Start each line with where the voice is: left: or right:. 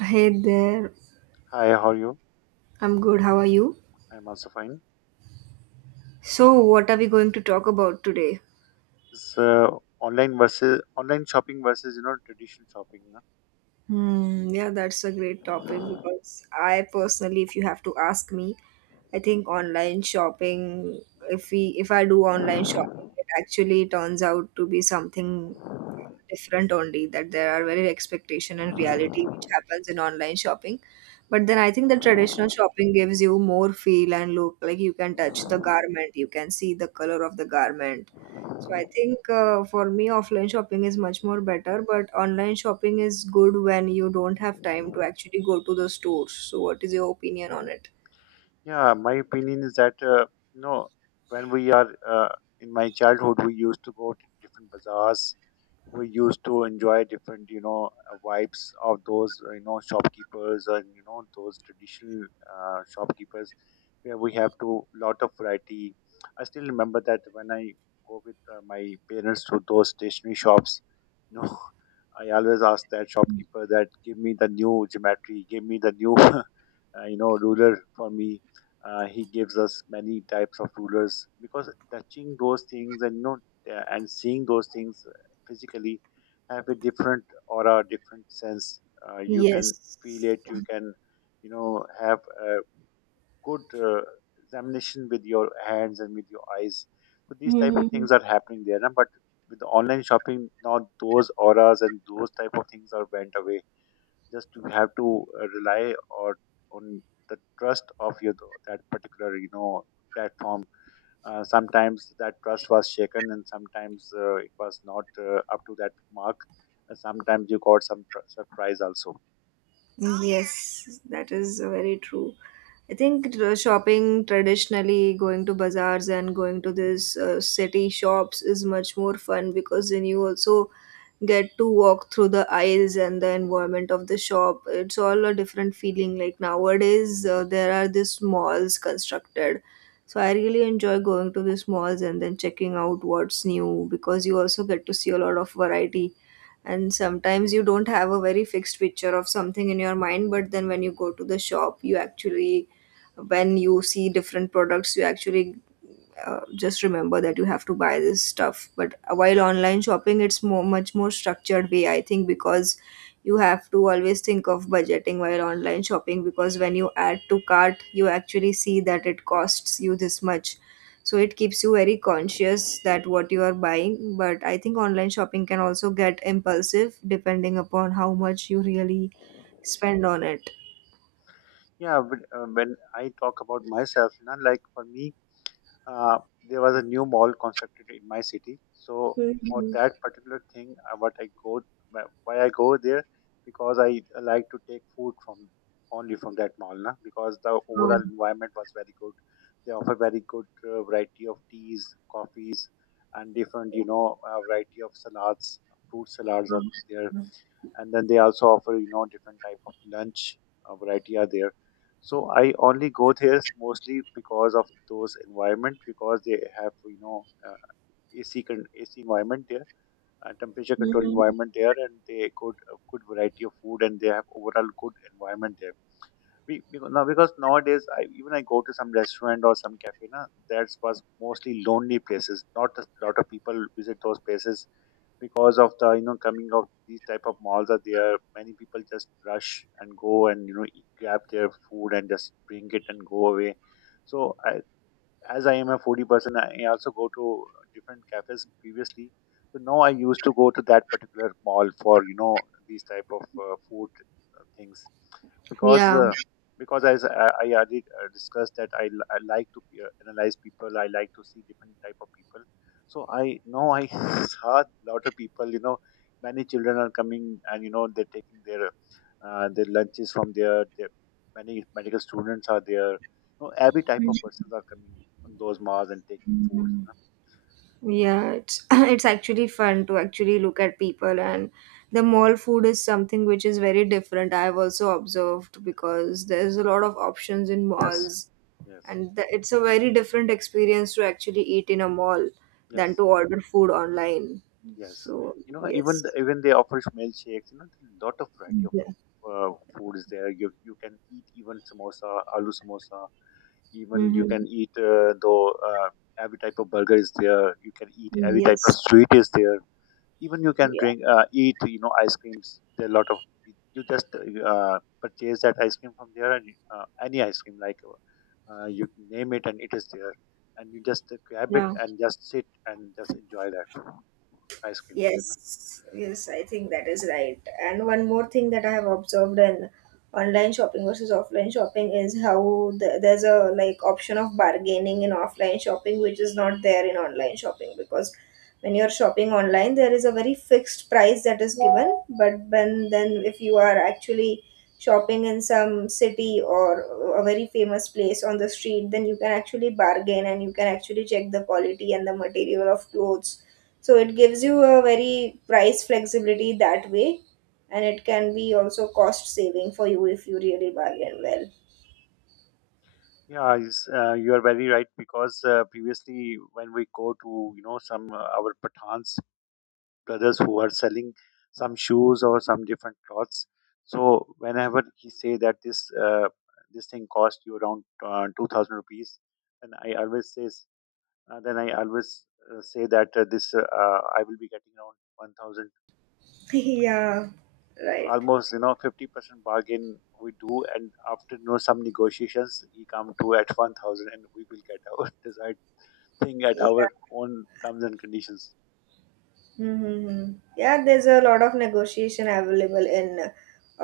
right: Hey there,
left: Hi, how are you?
right: I'm good. How are you?
left: I'm also fine.
right: So, what are we going to talk about today?
left: It's online versus online shopping versus traditional shopping, no?
right: Hmm, yeah, that's a great topic because I personally, if you have to ask me, I think online shopping, if I do online shopping, it actually turns out to be something different only that there are very expectation and reality which happens in online shopping, but then I think the traditional shopping gives you more feel and look, like you can touch the garment, you can see the color of the garment. So I think for me offline shopping is much more better, but online shopping is good when you don't have time to actually go to the stores. So what is your opinion on it?
left: Yeah, my opinion is that you know when we are in my childhood, we used to go to different bazaars. We used to enjoy different vibes of those shopkeepers and those traditional shopkeepers where we have to lot of variety. I still remember that when I go with my parents to those stationery shops, you know, I always ask that shopkeeper that give me the new geometry, give me the new ruler for me. He gives us many types of rulers because touching those things and and seeing those things physically have a different aura, different sense. You can feel
right: Yes.
left: it. You can have a good examination with your hands and with your eyes. So these type of things are happening there, na? But with the online shopping now, those auras and those type of things are went away, just to have to rely or on the trust of your that particular platform. Sometimes that trust was shaken and sometimes it was not up to that mark. Sometimes you got some surprise also.
right: Yes, that is very true. I think shopping traditionally, going to bazaars and going to this city shops is much more fun because then you also get to walk through the aisles and the environment of the shop. It's all a different feeling. Like nowadays, there are these malls constructed. So I really enjoy going to these malls and then checking out what's new because you also get to see a lot of variety, and sometimes you don't have a very fixed picture of something in your mind, but then when you go to the shop you actually, when you see different products, you actually just remember that you have to buy this stuff. But while online shopping it's more much more structured way I think, because you have to always think of budgeting while online shopping, because when you add to cart you actually see that it costs you this much. So it keeps you very conscious that what you are buying, but I think online shopping can also get impulsive depending upon how much you really spend on it.
left: Yeah, but when I talk about myself, like for me, there was a new mall constructed in my city. So for
right: Mhm.
left: that particular thing, what I go, why I go there, because I like to take food from only from that mall, na? Because the overall
right: Um,
left: environment was very good. They offer very good variety of teas, coffees, and different variety of salads. Fruit salads are
right: um,
left: there, and then they also offer different type of lunch variety are there. So I only go there mostly because of those environment, because they have ac environment there, temperature control
right: Mhm.
left: environment there, and they good a good variety of food and they have overall good environment there. We, because, now because nowadays even I go to some restaurant or some cafe, na, that was mostly lonely places, not a lot of people visit those places, because of the coming of these type of malls are there, many people just rush and go and eat, grab their food and just bring it and go away. So I, as I am a foodie person, I also go to different cafes previously. So now I used to go to that particular mall for these type of food things. because
right: Yeah.
left: uh, because as I already discussed that I like to analyze people. I like to see different type of people. So I now I saw a lot of people. You know, many children are coming and they're taking their lunches from there. Many medical students are there. You know, every type of persons are coming on those malls and taking foods, no?
right: Yeah, it's it's actually fun to actually look at people, and the mall food is something which is very different. I've also observed because there's a lot of options in
left: Yes,
right: malls,
left: yes,
right: and it's a very different experience to actually eat in a mall than to
left: yes,
right: order food online.
left: yes.
right: So,
left: You know, even the,
right: yes.
left: even they offer milkshakes. You know, a lot of variety of
right: Yeah.
left: food is there. You can eat even samosa, aloo samosa. Even you
right: Mm-hmm.
left: can eat though every type of burger is there. You can eat every type of
right: Yes.
left: sweet is there. Even you can
right: Yeah.
left: drink eat ice creams, there are a lot of. You just purchase that ice cream from there and any ice cream, like, you name it and it is there, and you just grab it
right: Yeah.
left: and just sit and just enjoy that ice cream there, no?
right: Yes, yes, I think that is right. And one more thing that I have observed in online shopping versus offline shopping is how there's a like option of bargaining in offline shopping which is not there in online shopping, because when you're shopping online there is a very fixed price that is given, but when, then if you are actually shopping in some city or a very famous place on the street, then you can actually bargain and you can actually check the quality and the material of clothes. So it gives you a very price flexibility that way, and it can be also cost saving for you if you really bargain well.
left: Yeah, it's you are very right because previously when we go to some our pathans brothers who are selling some shoes or some different clothes. So whenever he say that this this thing cost you around 2,000 rupees, and I always says then I always say that this I will be getting around 1,000,
right: Yeah, right.
left: almost 50% bargain we do, and after some negotiations he come to at 1,000, and we will get our desired thing at our
right: Yeah.
left: own terms and conditions.
right: Mm-hmm. Yeah, there's a lot of negotiation available in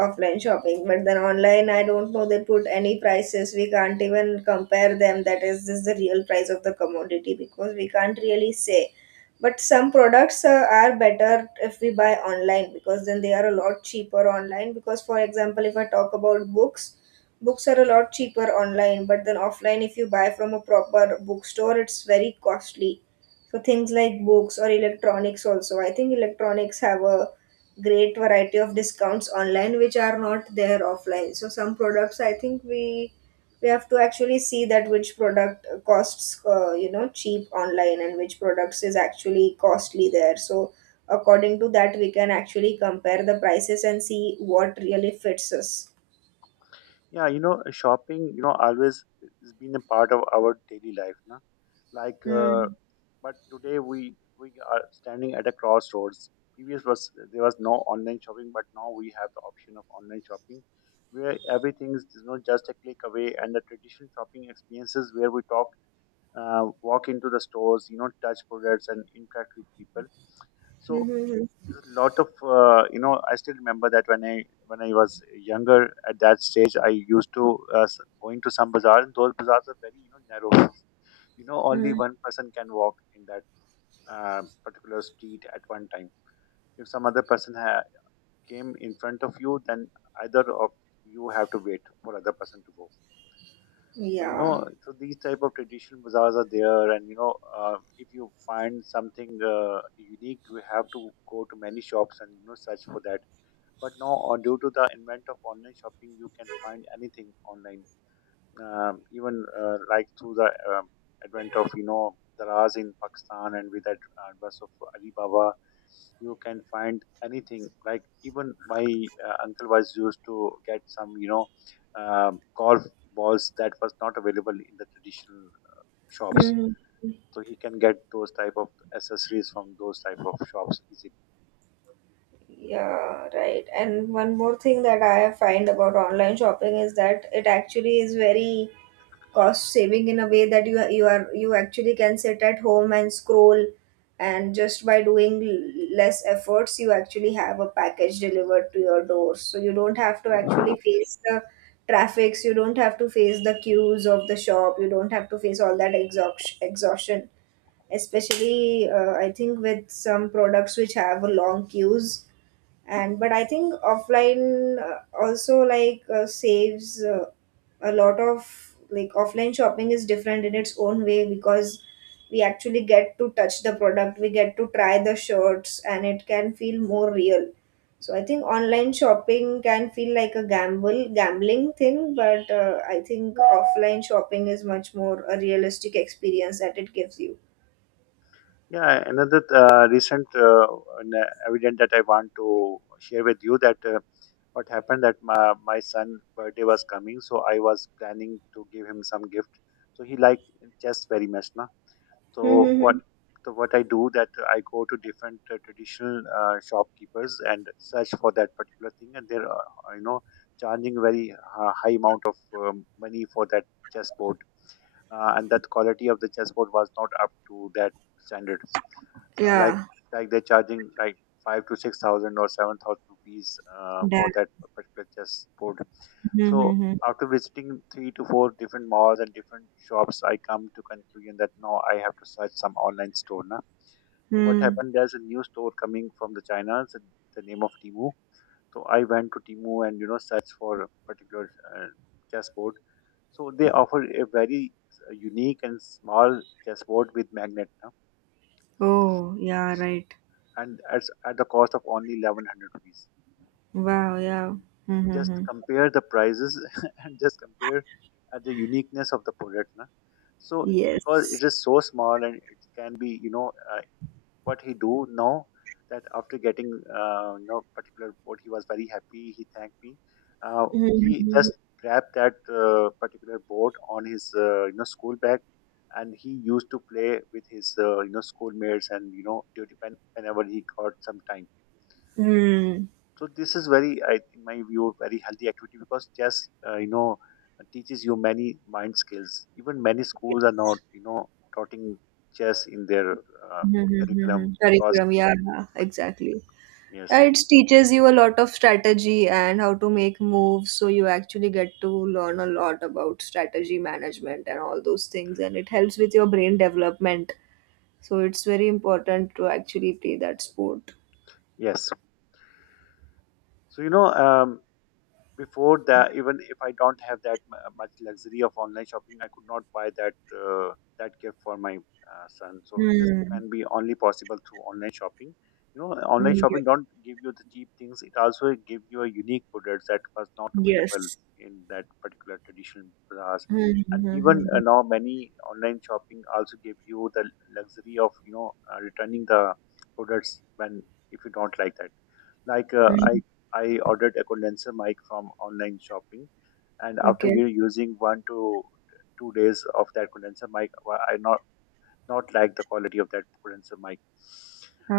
right: offline shopping, but then online, I don't know, they put any prices. We can't even compare them. That is, this is the real price of the commodity because we can't really say. But some products are better if we buy online because then they are a lot cheaper online. Because, for example, if I talk about books, books are a lot cheaper online, but then offline, if you buy from a proper bookstore, it's very costly, so things like books or electronics also. I think electronics have a great variety of discounts online which are not there offline. So some products I think we have to actually see that which product costs cheap online and which products is actually costly there. So according to that we can actually compare the prices and see what really fits us.
left: Yeah, you know, shopping, you know, always has been a part of our daily life, no? Like,
right: Hmm.
left: but today we are standing at a crossroads. Previous was there was no online shopping, but now we have the option of online shopping, where everything is just a click away, and the traditional shopping experiences where we talk, walk into the stores, you know, touch products and interact with people. So
right: Mm-hmm.
left: lot of you know I still remember that when I was younger at that stage, I used to going to some bazaar, and those bazaars are very narrow, only
right: Mm-hmm.
left: one person can walk in that particular street at one time. If some other person came in front of you, then either of you have to wait for other person to go. So you
right: Yeah.
left: know, so these type of traditional bazaars are there, and if you find something unique, you have to go to many shops and search for that. But now, or due to the advent of online shopping, you can find anything online, even like through the advent of Daraz in Pakistan, and with that advance of Alibaba, you can find anything. Like even my uncle was used to get some golf balls that was not available in the traditional shops, so he can get those type of accessories from those type of shops easily.
right: Yeah, right. And one more thing that I find about online shopping is that it actually is very cost saving in a way that you actually can sit at home and scroll, and just by doing less efforts you actually have a package delivered to your door. So you don't have to actually face the traffics, you don't have to face the queues of the shop, you don't have to face all that exhaustion. Especially I think with some products which have long queues, and but I think offline also like saves a lot of, like offline shopping is different in its own way because we actually get to touch the product, we get to try the shirts, and it can feel more real. So I think online shopping can feel like a gamble gambling thing, but I think offline shopping is much more a realistic experience that it gives you
left: Yeah, another recent evidence that I want to share with you that what happened that my son birthday was coming, so I was planning to give him some gift. So he liked chess very much, na. So what
right: Mm-hmm.
left: so what I do that I go to different traditional shopkeepers and search for that particular thing, and they're charging very high amount of money for that chessboard, and that quality of the chessboard was not up to that standard, uh, like
right: Yeah.
left: like they're charging like five to six thousand or 7,000 rupees for
right: That.
left: that particular chessboard. So
right: Mm-hmm.
left: after visiting 3 to 4 different malls and different shops, I come to conclusion that no, I have to search some online store now. So what
right: Hmm.
left: happened? There's a new store coming from the China. It's the name of Timu. So I went to Timu and search for a particular uh, chessboard. So they offer a very unique and small chessboard with magnet, huh?
right: Oh, yeah, right.
left: And at the cost of only 1100 rupees.
right: Wow, yeah.
left: Just
right: Mm-hmm.
left: compare the prices and just compare at the uniqueness of the product, na? So because
right: Yes.
left: it is so small and it can be what he do now, that after getting particular boat, he was very happy, he thanked me. Uh, he
right: Mm-hmm.
left: just grabbed that particular boat on his school bag, and he used to play with his schoolmates and duty, whenever he got some time.
right: Mm.
left: So this is very, in my view, very healthy activity because chess, you know, teaches you many mind skills. Even many schools are not, you know, taughting chess in their curriculum
right: Mm-hmm.
left: because
right: Curriculum, yeah, exactly. Yeah,
left: yes,
right: it teaches you a lot of strategy and how to make moves, so you actually get to learn a lot about strategy management and all those things, and it helps with your brain development. So it's very important to actually play that sport.
left: yes. So you know, before that, even if I don't have that much luxury of online shopping, I could not buy that uh, that gift for my son. So this
right: Hmm.
left: can be only possible through online shopping, you know. Online
right: Ye-
left: shopping don't give you the cheap things, it also give you a unique products that was not available
right: Yes.
left: in that particular traditional bazaars.
right: Hmm.
left: And
right: Hmm.
left: even
right: Hmm.
left: now many online shopping also give you the luxury of returning the products when if you don't like that. Like
right: Hmm.
left: I ordered a condenser mic from online shopping, and after
right: Okay.
left: you using 1 to 2 days of that condenser mic, I not like the quality of that condenser mic.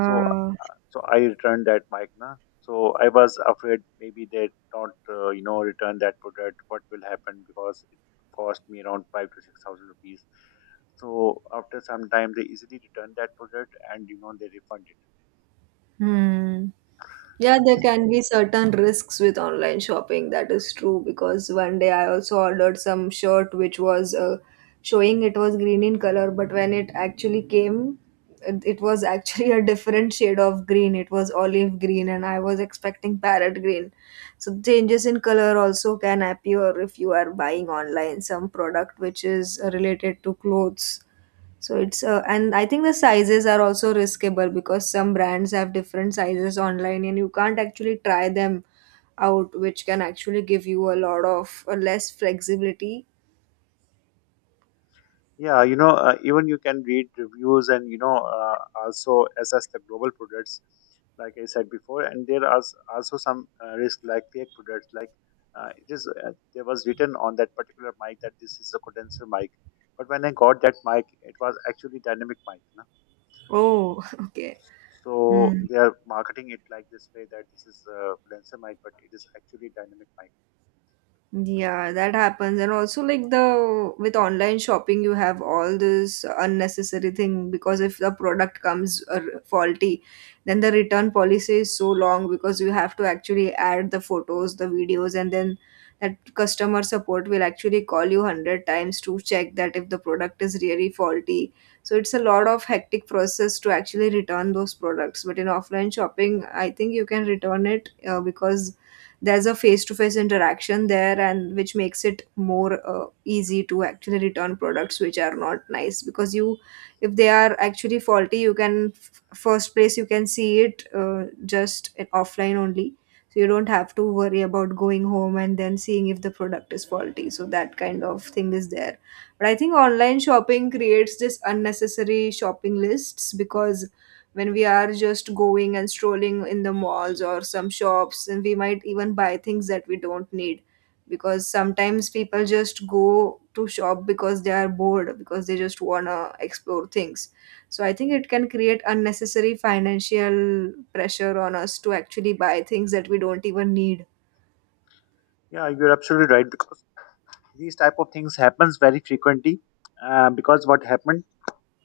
left: So so I returned that mic, na. So I was afraid maybe they don't you know return that product. What will happen because it cost me around five to six thousand rupees. So after some time, they easily return that product, and you know they refund it.
right: Hmm. Yeah,
left: So
right: there
left: this
right: can be certain risks with online shopping. That is true because one day I also ordered some shirt which was showing it was green in color, but when it actually came, it was actually a different shade of green. It was olive green, and I was expecting parrot green. So changes in color also can appear if you are buying online some product which is related to clothes. So it's and I think the sizes are also riskable because some brands have different sizes online and you can't actually try them out, which can actually give you a lot of less flexibility.
left: Yeah, you know, even you can read reviews and also assess the global products, like I said before. And there are also some risk like fake products, like it is there was written on that particular mic that this is a condenser mic, but when I got that mic, it was actually dynamic mic. No?
right: Oh, okay.
left: So
right: Hmm.
left: they are marketing it like this way that this is a condenser mic, but it is actually dynamic mic.
right: Yeah, that happens. And also like the with online shopping you have all this unnecessary thing because if the product comes faulty, then the return policy is so long because you have to actually add the photos, the videos, and then that customer support will actually call you 100 times to check that if the product is really faulty. So it's a lot of hectic process to actually return those products. But in offline shopping, I think you can return it because there's a face-to-face interaction there, and which makes it more easy to actually return products which are not nice, because you, if they are actually faulty you can first place you can see it just offline only. So you don't have to worry about going home and then seeing if the product is faulty, so that kind of thing is there. But I think online shopping creates this unnecessary shopping lists, because when we are just going and strolling in the malls or some shops and we might even buy things that we don't need, because sometimes people just go to shop because they are bored, because they just want to explore things. So I think it can create unnecessary financial pressure on us to actually buy things that we don't even need.
left: Yeah, you're absolutely right because these type of things happens very frequently. Because what happened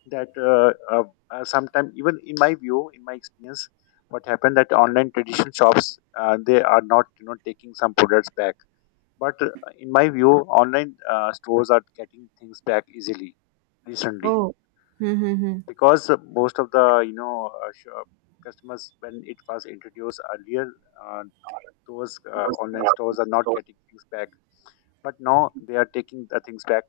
left: that sometime even in my view, in my experience, what happened that online traditional shops they are not you know taking some products back, but in my view online stores are getting things back easily recently
right: Oh. Mm-hmm.
left: because most of the you know customers when it was introduced earlier, uh, those online stores are not getting things back, but now they are taking the things back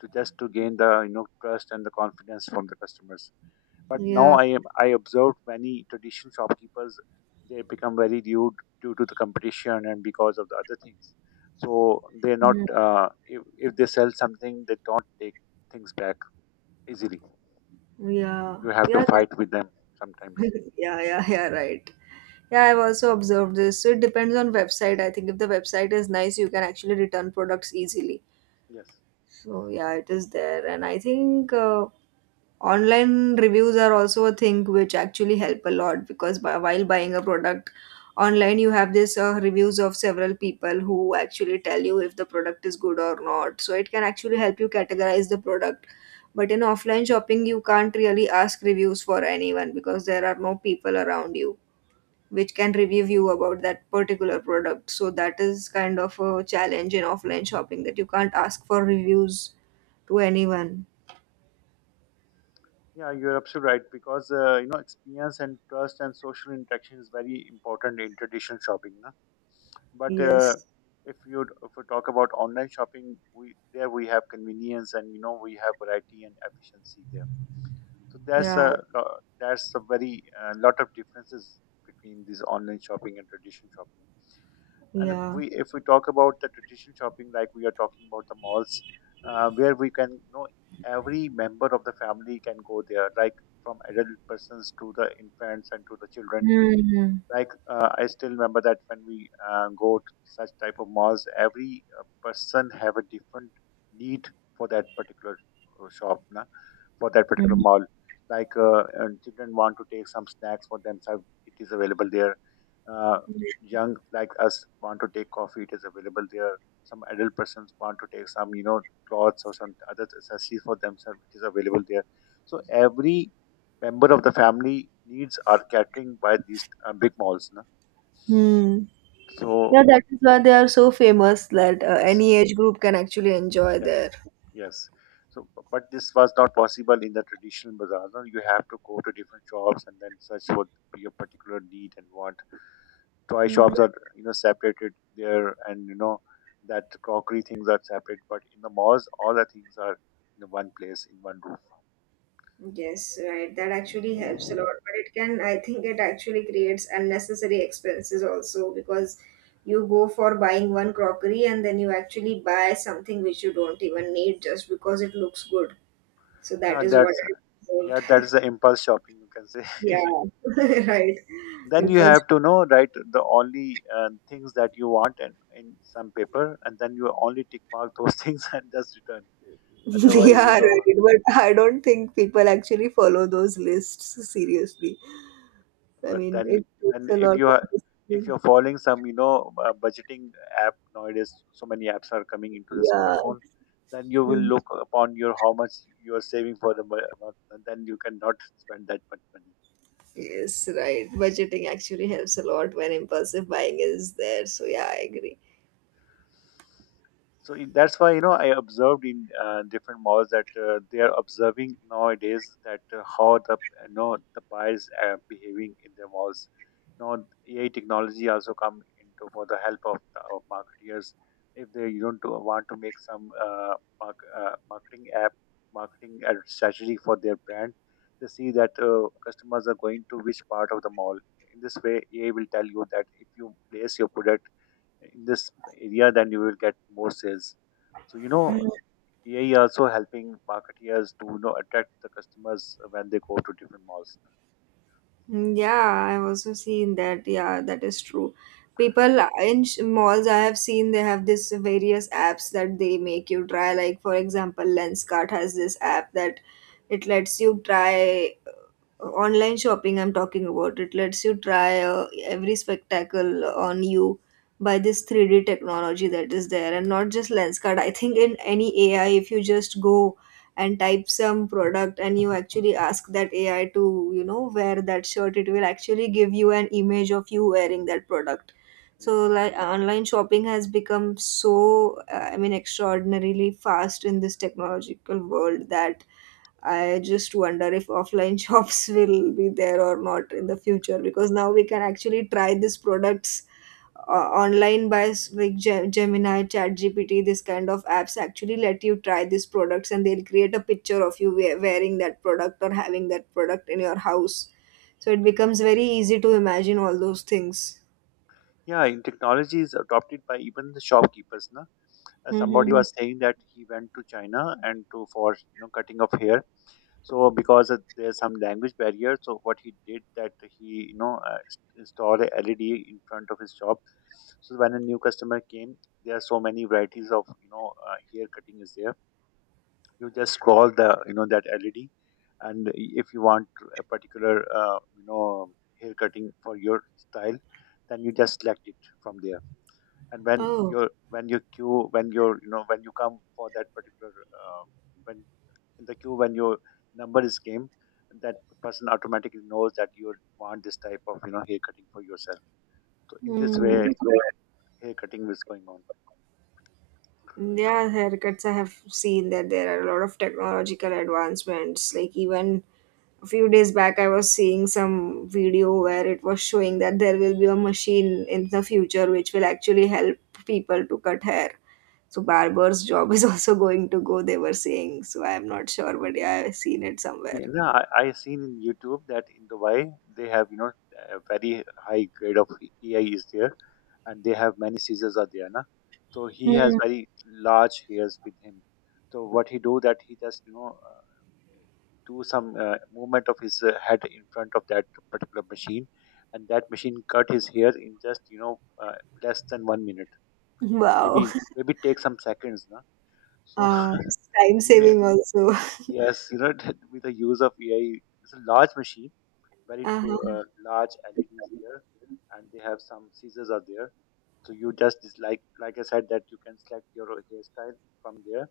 left: to just to gain the you know trust and the confidence from the customers. But now
right: Yeah.
left: I observed many traditional shopkeepers, they become very rude due to the competition and because of the other things. So they're not
right: Mhm.
left: uh, if they sell something they don't take things back easily.
right: Yeah.
left: You have
right: yeah
left: to
right: that-
left: fight with them sometimes.
right: yeah, yeah, yeah, right. Yeah, I've also observed this. So it depends on website. I think if the website is nice, you can actually return products easily.
left: Yes.
right: So yeah, it is there, and I think online reviews are also a thing which actually help a lot because while buying a product online, you have this reviews of several people who actually tell you if the product is good or not. So it can actually help you categorize the product. But in offline shopping, you can't really ask reviews for anyone because there are no people around you which can review you about that particular product. So that is kind of a challenge in offline shopping that you can't ask for reviews to anyone.
left: Yeah, you're absolutely right because you know experience and trust and social interaction is very important in traditional shopping, na? But
right: Yes.
left: if we talk about online shopping, we there we have convenience and you know we have variety and efficiency there. So there's a
right: Yeah.
left: lo- there's a very lot of differences between this online shopping and traditional shopping. And
right: Yeah.
left: we, if we talk about the traditional shopping, like we are talking about the malls, where we can you know every member of the family can go there, like from adult persons to the infants and to the children.
right: Hmm.
left: Like, I still remember that when we go to such type of malls, every person have a different need for that particular shop, na, for that particular
right: Hmm.
left: mall. Like, and children want to take some snacks for themselves, it is available there. Uh, young like us want to take coffee, it is available there. Some adult persons want to take some, you know, clothes or some other accessories for themselves, it is available there. So every member of the family needs are catering by these big malls, na?
right: Hmm. Yeah,
left: So
right: that is why they are so famous that
left: yes.
right: any age group can actually enjoy
left: Yes,
right: there.
left: yes. So, but this was not possible in the traditional bazaar. No? You have to go to different shops and then search for your particular need and want. Toy shops are, you know, separated there, and you know that crockery things are separate. But in the malls, all the things are in one place, in one
right: Yes, right. That actually helps a lot,
left: room.
right: but it can, I think it actually creates unnecessary expenses also because you go for buying one crockery and then you actually buy something which you don't even need just because it looks good. So
left: Yeah,
right: that is what
left: that's
right: I
left: yeah, that is
right: observed.
left: the impulse shopping you can say.
right: Yeah, right.
left: Then you
right: Impulse.
left: have to know right the only things that you want, and in some paper, and then you only tick mark those things and just return. Otherwise
right: Yeah,
left: you know,
right: right. But I don't think people actually follow those lists seriously. I
left: but
right: mean,
left: then
right: it takes
left: then
right: a
left: if
right: lot
left: you
right: of
left: are if
right: discipline.
left: you're following some budgeting app, nowadays so many apps are coming into the
right: Yeah.
left: smartphone, then you will look upon your how much you are saving for the month, and then you cannot spend that much money.
right: Yes, right. Budgeting actually helps a lot when impulsive buying is there. So yeah, I agree.
left: So that's why you know I observed in different malls that they are observing nowadays that how the you know the buyers are behaving in their malls. Now AI technology also come into for the help of the of marketeers, if they you know do, want to make some mark, uh, marketing app marketing ad strategy for their brand. They see that customers are going to which part of the mall. In this way, AI will tell you that if you place your product in this area, then you will get more sales. So, you know, AI also helping marketeers to you know attract the customers when they go to different malls.
right: Mm, yeah, I've also seen that. Yeah, that is true. People in malls, I have seen they have this various apps that they make you try. Like, for example, Lenskart has this app that it lets you try. Online shopping I'm talking about. It lets you try every spectacle on you by this 3D technology that is there. And not just lens card I think in any AI, if you just go and type some product and you actually ask that AI to wear that shirt, it will actually give you an image of you wearing that product. So
left: Yes.
right: like online shopping has become so extraordinarily fast in this technological world that I just wonder if offline shops will be there or not in the future, because now we can actually try these products online by like Gemini, ChatGPT, this kind of apps actually let you try these products and they'll create a picture of you wearing that product or having that product in your house. So it becomes very easy to imagine all those things.
left: Yeah, in technology is adopted by even the shopkeepers, na? Somebody
right: Mm-hmm.
left: was saying that he went to China and to for you know cutting of hair. So because of there's some language barrier, so what he did that he you know installed a LED in front of his shop. So when a new customer came, there are so many varieties of hair cutting is there, you just scroll the you know that led, and if you want a particular uh, you know hair cutting for your style, then you just select it from there. And when
right: Oh.
left: your when your queue when your you know when you come for that particular uh, when in the queue when your number is came, that person automatically knows that you want this type of you know hair cutting for yourself. So in this
right: Hmm.
left: way hair cutting is going on.
right: Yeah, haircuts. I have seen that there are a lot of technological advancements, like even a few days back I was seeing some video where it was showing that there will be a machine in the future which will actually help people to cut hair. So barber's job is also going to go, they were saying. So I'm not sure, but yeah, I've seen it somewhere.
left: Yeah, no, I seen in YouTube that in Dubai they have you know a very high grade of AI is there, and they have many scissors are there, na. So he has
right: Hmm.
left: very large hairs with him. So what he do that he just do some movement of his head in front of that particular machine, and that machine cut his hair in just less than 1 minute. Maybe
right: Wow.
left: maybe take some seconds, na. So
right: It's time
left: yeah,
right: saving also.
left: yes, you know with the use of AI, it's a large machine, very
right: Uh-huh.
left: large LEDs there, and they have some scissors are there. So you just is like I said that you can select your hairstyle from there,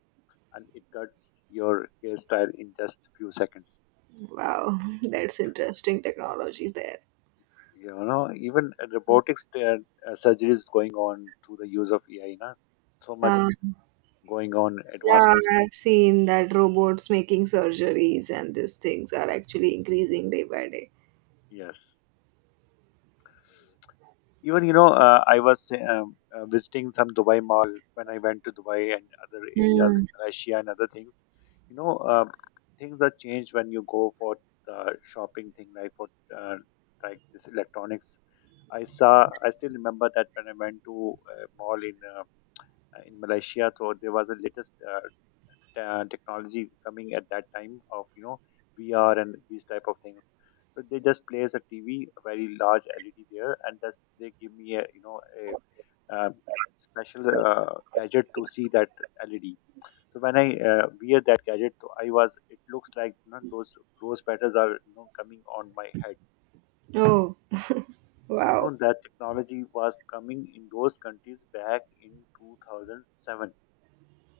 left: and it cuts your hairstyle in just few seconds.
right: Wow, that's interesting technology there.
left: You know, even robotics there, surgeries going on through the use of AI, na? So much
right: uh,
left: going on
right: yeah,
left: advancement.
right: I've seen that robots making surgeries and these things are actually increasing day by day.
left: Yes. Even you know, I was visiting some Dubai mall when I went to Dubai and other areas
right: Hmm.
left: in Croatia and other things. You know, things are changed when you go for the shopping thing, like for uh, like this electronics. I saw. I still remember that when I went to a mall in in Malaysia, so there was a latest technology coming at that time of you know VR and these type of things. So they just place a TV, a very large LED there, and that's they give me a you know a special gadget to see that LED. So when I wear that gadget, so I was it looks like you know, those rose petals are you know coming on my head.
right: Oh.
left: So you know
right: Wow.
left: that technology was coming in those countries back in 2007.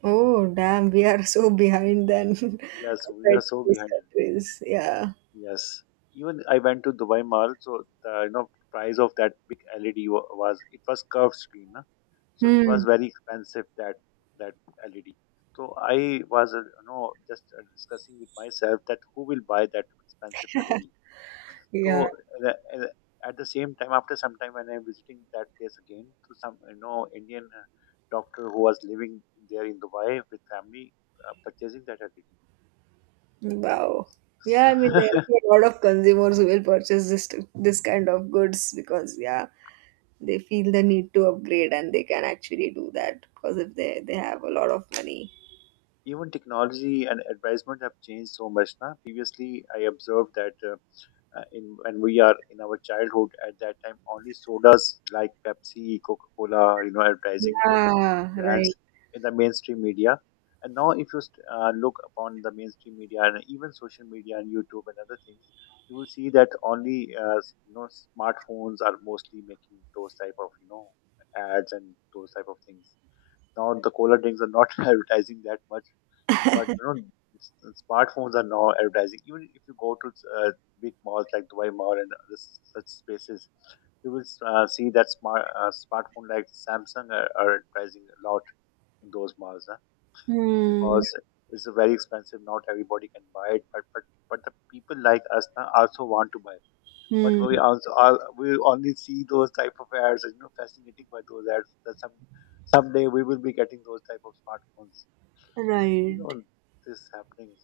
right: Oh, damn. We are so behind then, compared
left: Yes, we are
right: to
left: so
right: these
left: behind.
right: countries. Yeah.
left: Yes. Even I went to Dubai Mall, so the you know price of that big LED was it was curved screen, na? So it was
right: Hmm.
left: very expensive that that LED. So I was you know just discussing with myself that who will buy that expensive LED.
right: Yeah.
left: So uh, uh, at the same time, after some time when I'm visiting that place again, to some you know Indian doctor who was living there in Dubai with family, purchasing that LED.
right: Wow. Yeah,
left: So
right: I mean, there are a lot of consumers who will purchase this, this kind of goods, because yeah, they feel the need to upgrade and they can actually do that, because if they have a lot of money.
left: even technology and advertisement have changed so much. Now previously I observed that in when we are in our childhood, at that time only sodas like Pepsi, Coca-Cola you know advertising their
right: Yeah.
left: brands
right: Right.
left: in the mainstream media. And now if you look upon the mainstream media and even social media and YouTube and other things, you will see that only you know smartphones are mostly making those type of you know ads and those type of things. Now the cola drinks are not advertising that much, but you know, s- smartphones are now advertising. Even if you go to uh, big malls like Dubai Mall and other such spaces, you will see that smartphone like Samsung are advertising a lot in those malls, huh?
right: Hmm.
left: Because it's a very expensive. Not everybody can buy it, but but the people like us now also want to buy. But
right: Hmm.
left: we also all, we only see those type of ads. You know, fascinating by those ads. That some someday we will be getting those type of smartphones. You
right: Right.
left: know, this happening.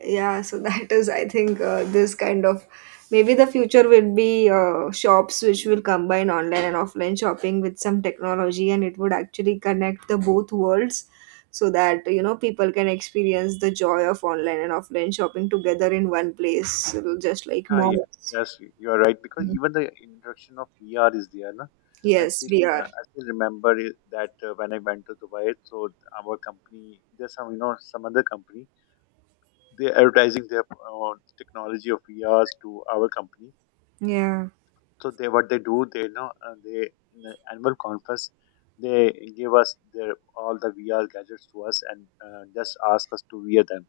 right: Yeah, so that is, I think, this kind of, maybe the future will be shops which will combine online and offline shopping with some technology, and it would actually connect the both worlds so that you know people can experience the joy of online and offline shopping together in one place, just like
left: Ah, yeah.
right: malls.
left: Yes, you are right because even the introduction of VR is there, no?
right: Yes, we are.
left: I still remember it, that when I went to Dubai, so our company, there's some you know some other company, they advertising their uh, technology of VRs to our company.
right: Yeah.
left: So they what they do, they they in the annual conference, they give us their all the VR gadgets to us and just ask us to wear them.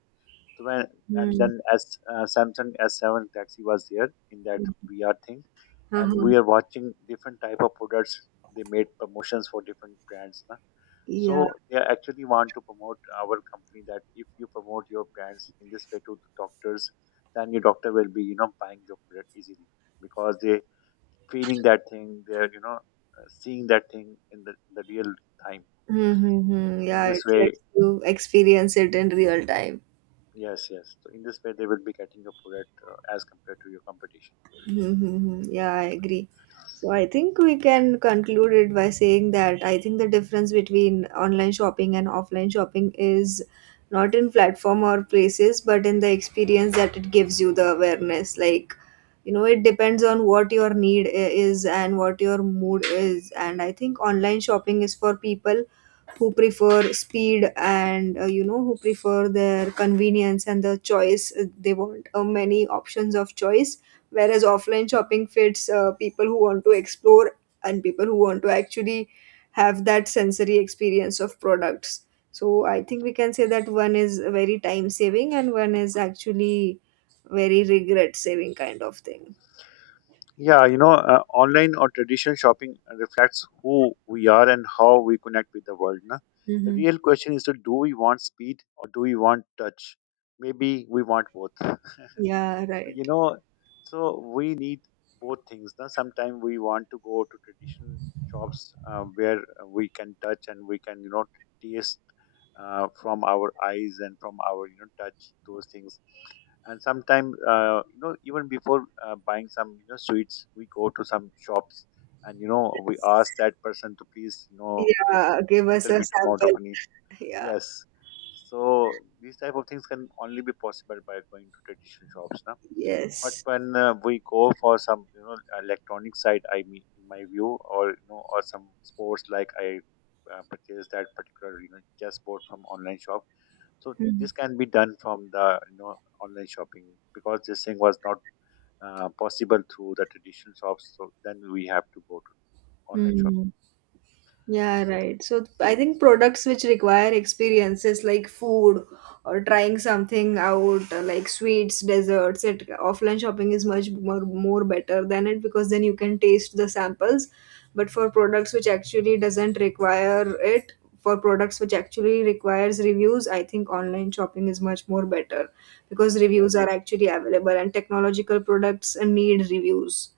left: So when and
right: Hmm.
left: then as Samsung S7 Galaxy was there in that VR thing, and
right: Uh-huh.
left: we are watching different type of products. They made promotions for different brands, na.
right: Yeah.
left: So they actually want to promote our company that if you promote your brands in this way to the doctors, then your doctor will be you know buying your product easily because they feeling that thing. They are you know seeing that thing in the real time.
right: Mm-hmm.
left: In
right: Yeah, it
left: this way,
right: lets you experience it in real time.
left: yes, yes. So in this way, they will be getting your product as compared to your competition.
right: Mm-hmm. Yeah, I agree. So I think we can conclude it by saying that I think the difference between online shopping and offline shopping is not in platform or places, but in the experience that it gives you, the awareness. Like, you know, it depends on what your is and what your mood is. And I think online shopping is for people who prefer speed and, who prefer their convenience and the choice. They want many options of choice, whereas offline shopping fits people who want to explore, and people who want to actually have that sensory experience of products. So I think we can say that one is very time saving and one is actually very regret saving kind of thing.
left: Yeah, you know, online or traditional shopping reflects who we are and how we connect with the world, na? The
right: Mm-hmm.
left: real question is to do we want speed or do we want touch? Maybe we want both.
right: Yeah,
left: You
right: right.
left: know, so we need both things. Now sometimes we want to go to traditional shops where we can touch and we can you know taste from our eyes and from our you know touch those things. And sometimes you know even before buying some you know sweets, we go to some shops and you know we ask that person to please you know give
right: Yeah, give us
left: little
right: a
left: bit amount of
right: sample.
left: money.
right: Yeah.
left: Yes. So these type of things can only be possible by going to traditional shops now. But
right: Yes.
left: when we go for some, you know, electronic side, I mean, in my view, or you know, or some sports, like I purchased that particular, you know, chessboard from online shop. So this can be done from the, you know, online shopping, because this thing was not possible through the traditional shops. So then we have to go to online shopping.
right: Mm, yeah, right. So I think products which require experiences like food or trying something out, like sweets, desserts, it offline shopping is much more, more better than it, because then you can taste the samples. But for products which actually doesn't require it, for products which actually requires reviews, I think online shopping is much more better, because reviews
left: Yes.
right: are actually available and technological products need reviews.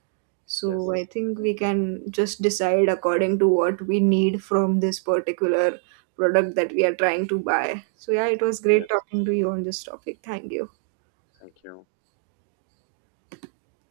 right: So
left: Yes.
right: I think
left: Right.
right: we can just decide according to what we need from this particular product that we are trying to buy. So yeah, it was great
left: Yes.
right: talking to you on this topic. Thank you.
left: Thank you.